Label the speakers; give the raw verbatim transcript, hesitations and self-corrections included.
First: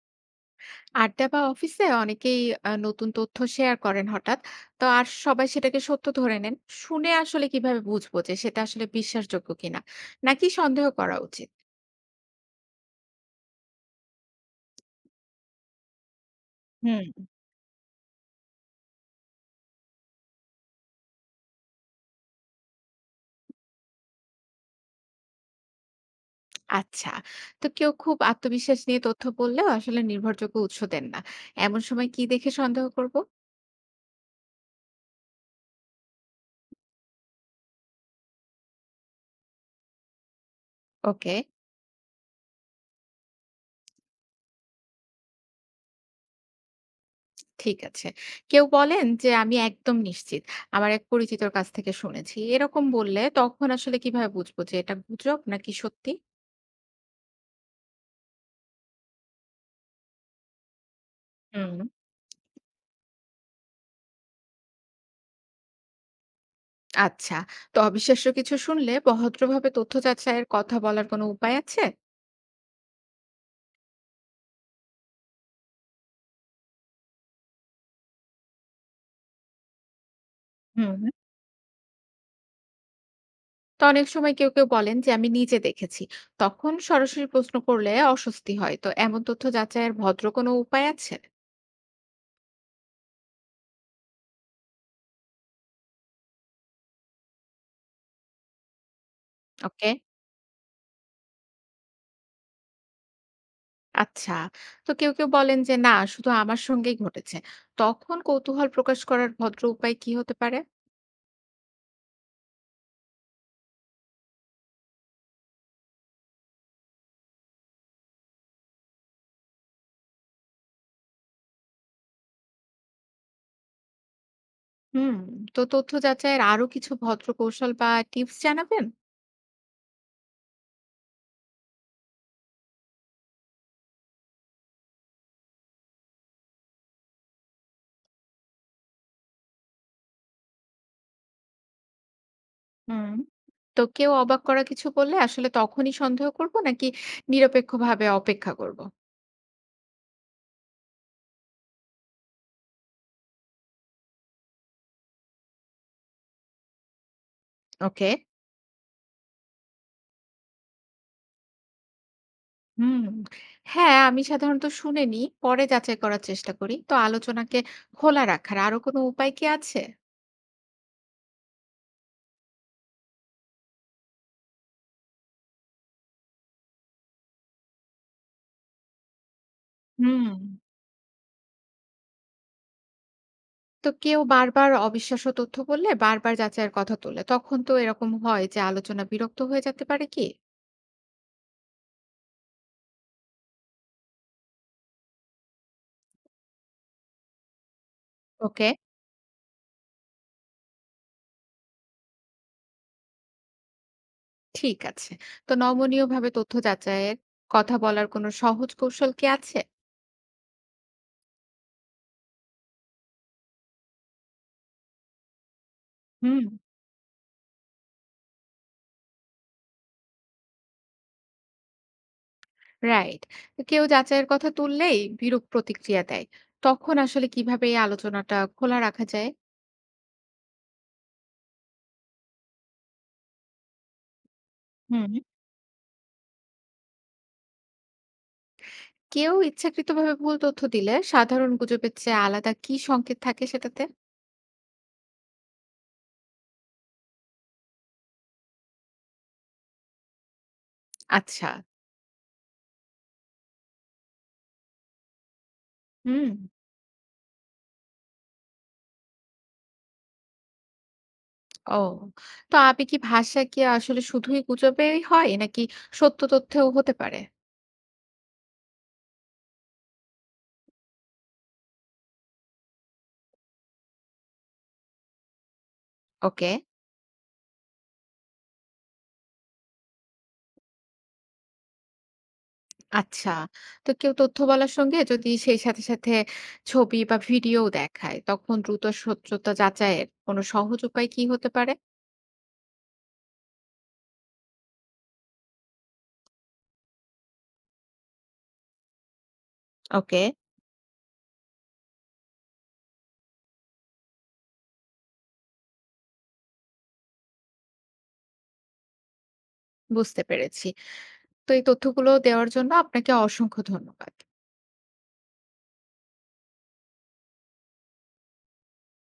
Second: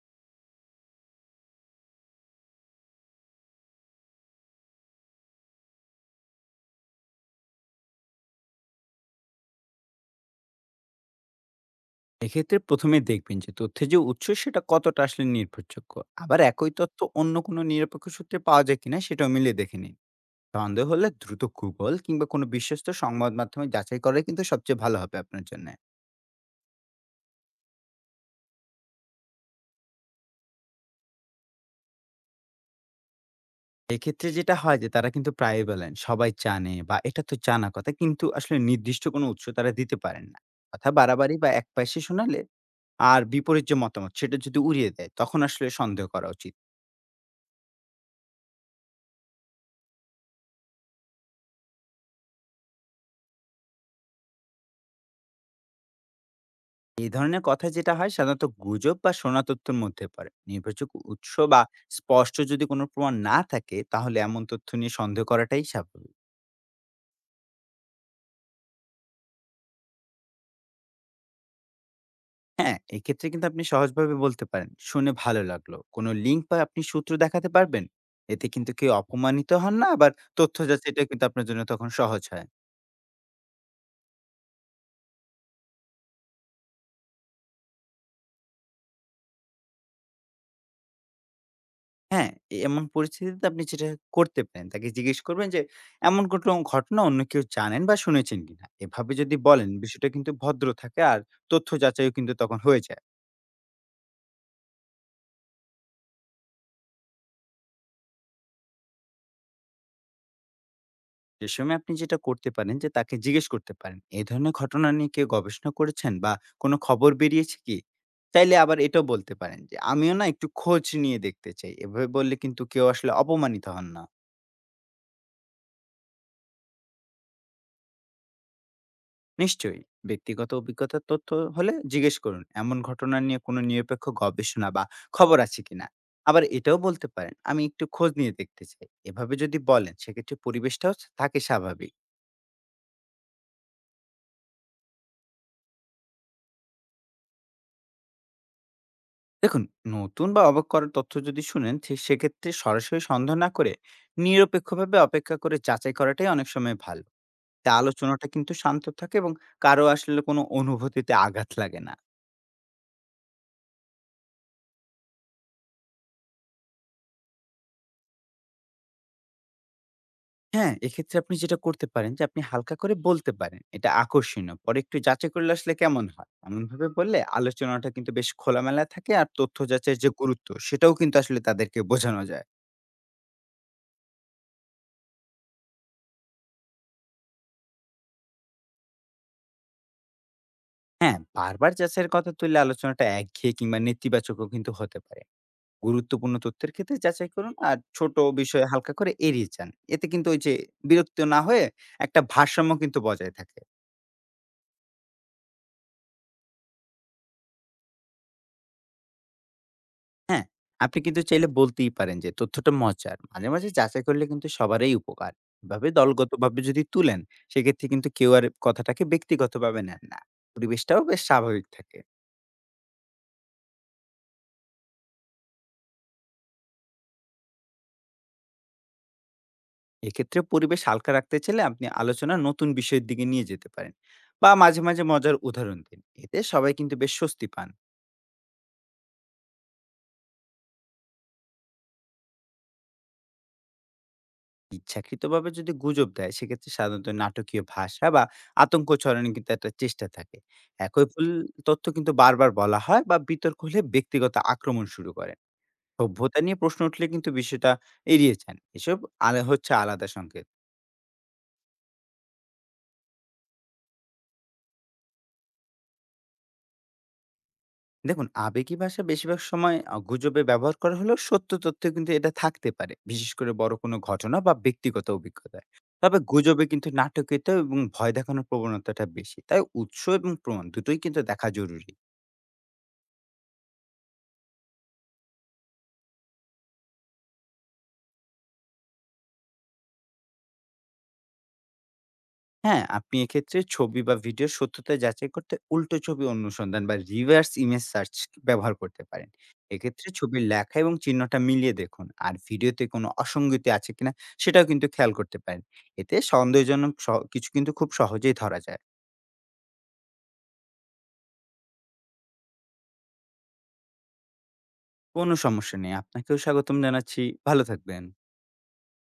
Speaker 1: আড্ডা বা অফিসে অনেকেই আ নতুন তথ্য শেয়ার করেন হঠাৎ। তো আর সবাই সেটাকে সত্য ধরে নেন। শুনে আসলে কিভাবে বুঝবো যে সেটা আসলে বিশ্বাসযোগ্য কিনা? নাকি সন্দেহ করা উচিত?
Speaker 2: এক্ষেত্রে প্রথম এ দেখবেন যে তথ্যের যে উৎস সেটা কতটা আসলে নির্ভরযোগ্য। আবার একই তথ্য
Speaker 1: হুম।
Speaker 2: অন্য কোনো নিরপেক্ষ সূত্রে পাওয়া যায় কিনা সেটাও মিলিয়ে দেখে নিন। সন্দেহ হলে দ্রুত Google কিংবা কোনো বিশ্বস্ত সংবাদ মাধ্যমে যাচাই করাই কিন্তু সবচেয়ে ভালো হবে আপনার জন্যে।
Speaker 1: আচ্ছা। তো কেউ খুব আত্মবিশ্বাস নিয়ে তথ্য বললেও আসলে নির্ভরযোগ্য উৎস দেন না। এমন সময় কি দেখে সন্দেহ করব?
Speaker 2: এক্ষেত্রে যেটা হয় যে তারা কিন্তু প্রায়ই বলেন, "সবাই জানে" বা "এটা তো জানা কথা", কিন্তু আসলে নির্দিষ্ট কোনো উৎস তারা দিতে পারেন না। কথা
Speaker 1: ওকে,
Speaker 2: বাড়াবাড়ি বা একপাশে শোনালে আর বিপরীত যে মতামত সেটা যদি উড়িয়ে দেয়, তখন আসলে সন্দেহ করা উচিত।
Speaker 1: ঠিক আছে। কেউ বলেন যে আমি একদম নিশ্চিত। আমার এক পরিচিতর কাছ থেকে শুনেছি। এরকম বললে তখন আসলে কিভাবে বুঝবো যে এটা গুজব নাকি সত্যি?
Speaker 2: এই ধরনের কথা যেটা হয় সাধারণত গুজব বা সোনা তথ্যের মধ্যে পড়ে। নির্ভরযোগ্য উৎস বা
Speaker 1: হুম।
Speaker 2: স্পষ্ট যদি কোনো প্রমাণ না থাকে, তাহলে এমন তথ্য নিয়ে সন্দেহ করাটাই স্বাভাবিক।
Speaker 1: আচ্ছা, তো অবিশ্বাস্য কিছু শুনলে ভদ্রভাবে তথ্য যাচাইয়ের কথা বলার কোনো উপায় আছে?
Speaker 2: হ্যাঁ, এক্ষেত্রে কিন্তু আপনি সহজভাবে বলতে পারেন, শুনে ভালো লাগলো, কোনো লিঙ্ক বা আপনি সূত্র দেখাতে পারবেন। এতে কিন্তু কেউ অপমানিত হন না, আবার তথ্য
Speaker 1: হুম
Speaker 2: যাচাইটা
Speaker 1: হুম।
Speaker 2: কিন্তু আপনার জন্য তখন সহজ হয়।
Speaker 1: তো অনেক সময় কেউ কেউ বলেন যে আমি নিজে দেখেছি, তখন সরাসরি প্রশ্ন করলে অস্বস্তি হয়, তো এমন তথ্য যাচাইয়ের ভদ্র কোনো উপায় আছে?
Speaker 2: হ্যাঁ, এ- এমন পরিস্থিতিতে আপনি যেটা করতে পারেন, তাকে জিজ্ঞেস করবেন যে, "এমন কোনো ঘটনা অন্য কেউ জানেন বা শুনেছেন কিনা?" এভাবে যদি বলেন,
Speaker 1: ওকে,
Speaker 2: বিষয়টা কিন্তু ভদ্র থাকে আর তথ্য যাচাইও কিন্তু তখন হয়ে যায়।
Speaker 1: আচ্ছা, তো কেউ কেউ বলেন যে না শুধু আমার সঙ্গেই ঘটেছে, তখন কৌতূহল প্রকাশ করার ভদ্র উপায় কি হতে পারে?
Speaker 2: সে সময় আপনি যেটা করতে পারেন, যে তাকে জিজ্ঞেস করতে পারেন, "এ ধরনের ঘটনা নিয়ে কেউ গবেষণা করেছেন বা কোনো খবর বেরিয়েছে কি?" চাইলে আবার এটাও বলতে পারেন যে, "আমিও না একটু খোঁজ নিয়ে দেখতে চাই।" এভাবে বললে কিন্তু কেউ আসলে অপমানিত হন না।
Speaker 1: হুম, তো তথ্য যাচাইয়ের আরো কিছু ভদ্র কৌশল বা টিপস জানাবেন?
Speaker 2: নিশ্চয়ই। ব্যক্তিগত অভিজ্ঞতার তথ্য হলে জিজ্ঞেস করুন, এমন ঘটনা নিয়ে কোনো নিরপেক্ষ গবেষণা বা খবর আছে কিনা। আবার এটাও বলতে পারেন, আমি একটু খোঁজ নিয়ে দেখতে চাই। এভাবে যদি বলেন, সেক্ষেত্রে পরিবেশটাও থাকে স্বাভাবিক।
Speaker 1: হুম। তো কেউ অবাক করা কিছু বললে আসলে তখনই সন্দেহ করব নাকি নিরপেক্ষভাবে অপেক্ষা করব?
Speaker 2: দেখুন, নতুন বা অবাক করার তথ্য যদি শুনেন, সে- সেক্ষেত্রে সরাসরি সন্দেহ না করে নিরপেক্ষভাবে অপেক্ষা করে যাচাই করাটাই অনেক সময় ভালো। তা
Speaker 1: ওকে।
Speaker 2: আলোচনাটা কিন্তু শান্ত থাকে এবং কারো আসলে কোনো অনুভূতিতে আঘাত লাগে না।
Speaker 1: হুম। হ্যাঁ, আমি সাধারণত শুনে নিই পরে যাচাই করার চেষ্টা করি, তো আলোচনাকে খোলা রাখার আরো কোনো উপায় কি আছে?
Speaker 2: হ্যাঁ, এক্ষেত্রে আপনি যেটা করতে পারেন যে আপনি হালকা করে বলতে পারেন, "এটা আকর্ষণীয়। পরে একটু যাচাই করলে আসলে কেমন হয়?" এমনভাবে বললে আলোচনাটা কিন্তু বেশ খোলামেলা থাকে আর তথ্য যাচাইয়ের যে
Speaker 1: হুম,
Speaker 2: গুরুত্ব সেটাও কিন্তু আসলে তাদেরকে বোঝানো যায়।
Speaker 1: তো কেউ বারবার অবিশ্বাস্য তথ্য বললে বারবার যাচাইয়ের কথা তোলে, তখন তো এরকম হয় যে আলোচনা বিরক্ত হয়ে যেতে পারে কি?
Speaker 2: হ্যাঁ, বারবার যাচাইয়ের কথা তুললে আলোচনাটা একঘেয়ে কিংবা নেতিবাচকও কিন্তু হতে পারে। গুরুত্বপূর্ণ তথ্যের ক্ষেত্রে যাচাই করুন আর ছোট বিষয়ে
Speaker 1: ওকে,
Speaker 2: হালকা করে এড়িয়ে যান। এতে কিন্তু ওই যে বিরক্ত না হয়ে একটা ভারসাম্য কিন্তু বজায় থাকে।
Speaker 1: ঠিক আছে, তো নমনীয়ভাবে তথ্য যাচাইয়ের কথা বলার কোনো সহজ কৌশল কি আছে?
Speaker 2: হ্যাঁ, আপনি কিন্তু চাইলে বলতেই পারেন যে তথ্যটা মজার। মাঝে মাঝে যাচাই করলে কিন্তু সবারই উপকার। এভাবে
Speaker 1: হুম।
Speaker 2: দলগতভাবে যদি তুলেন সেক্ষেত্রে কিন্তু কেউ আর কথাটাকে ব্যক্তিগতভাবে নেন না। পরিবেশটাও বেশ স্বাভাবিক থাকে।
Speaker 1: রাইট। কেউ যাচাইয়ের কথা তুললেই বিরূপ প্রতিক্রিয়া দেয়, তখন আসলে কিভাবে এই আলোচনাটা খোলা রাখা যায়?
Speaker 2: এক্ষেত্রে পরিবেশ হালকা রাখতে চাইলে আপনি আলোচনা নতুন বিষয়ের দিকে নিয়ে যেতে পারেন বা মাঝে মাঝে
Speaker 1: হুম,
Speaker 2: মজার উদাহরণ দিন। এতে সবাই কিন্তু বেশ স্বস্তি পান।
Speaker 1: কেউ ইচ্ছাকৃতভাবে ভুল তথ্য দিলে সাধারণ গুজবের চেয়ে আলাদা কি সংকেত থাকে সেটাতে?
Speaker 2: ইচ্ছাকৃতভাবে যদি গুজব দেয়, সেক্ষেত্রে সাধারণত নাটকীয় ভাষা বা আতঙ্ক ছড়ানোর কিন্তু একটা চেষ্টা থাকে। একই ভুল
Speaker 1: আচ্ছা।
Speaker 2: তথ্য কিন্তু বারবার বলা হয় বা বিতর্ক হলে ব্যক্তিগত আক্রমণ শুরু করেন।
Speaker 1: হুম।
Speaker 2: সভ্যতা নিয়ে প্রশ্ন উঠলে কিন্তু বিষয়টা এড়িয়ে যান। এসব আলা হচ্ছে আলাদা সংকেত।
Speaker 1: ও, তো আবেগী ভাষা কি আসলে শুধুই গুজবেই হয় নাকি সত্য তথ্যেও হতে পারে?
Speaker 2: দেখুন, আবেগী ভাষা বেশিরভাগ সময় আ গুজবে ব্যবহার করা হলেও সত্য তথ্য কিন্তু এটা থাকতে পারে, বিশেষ করে বড় কোনো ঘটনা বা ব্যক্তিগত অভিজ্ঞতায়। তবে
Speaker 1: ওকে,
Speaker 2: গুজবে কিন্তু নাটকীয়তা এবং ভয় দেখানোর প্রবণতাটা বেশি। তাই উৎস এবং প্রমাণ দুটোই কিন্তু দেখা জরুরি।
Speaker 1: আচ্ছা, তো কেউ তথ্য বলার সঙ্গে যদি সেই সাথে সাথে ছবি বা ভিডিও দেখায় তখন দ্রুত সত্যতা যাচাইয়ের কোনো সহজ উপায় কি হতে পারে?
Speaker 2: হ্যাঁ, আপনি এক্ষেত্রে ছবি বা ভিডিওর সত্যতা যাচাই করতে উল্টো ছবি অনুসন্ধান বা reverse image search ব্যবহার করতে পারেন। এক্ষেত্রে
Speaker 1: ওকে,
Speaker 2: ছবির লেখা এবং চিহ্নটা মিলিয়ে দেখুন। আর ভিডিওতে কোনো অসঙ্গতি আছে কিনা সেটাও কিন্তু খেয়াল করতে পারেন। এতে সন্দেহজনক স কিছু কিন্তু খুব সহজেই ধরা যায়।
Speaker 1: বুঝতে পেরেছি। তো এই তথ্যগুলো দেওয়ার জন্য আপনাকে অসংখ্য ধন্যবাদ।
Speaker 2: কোনো সমস্যা নেই। আপনাকেও স্বাগতম জানাচ্ছি। ভালো থাকবেন।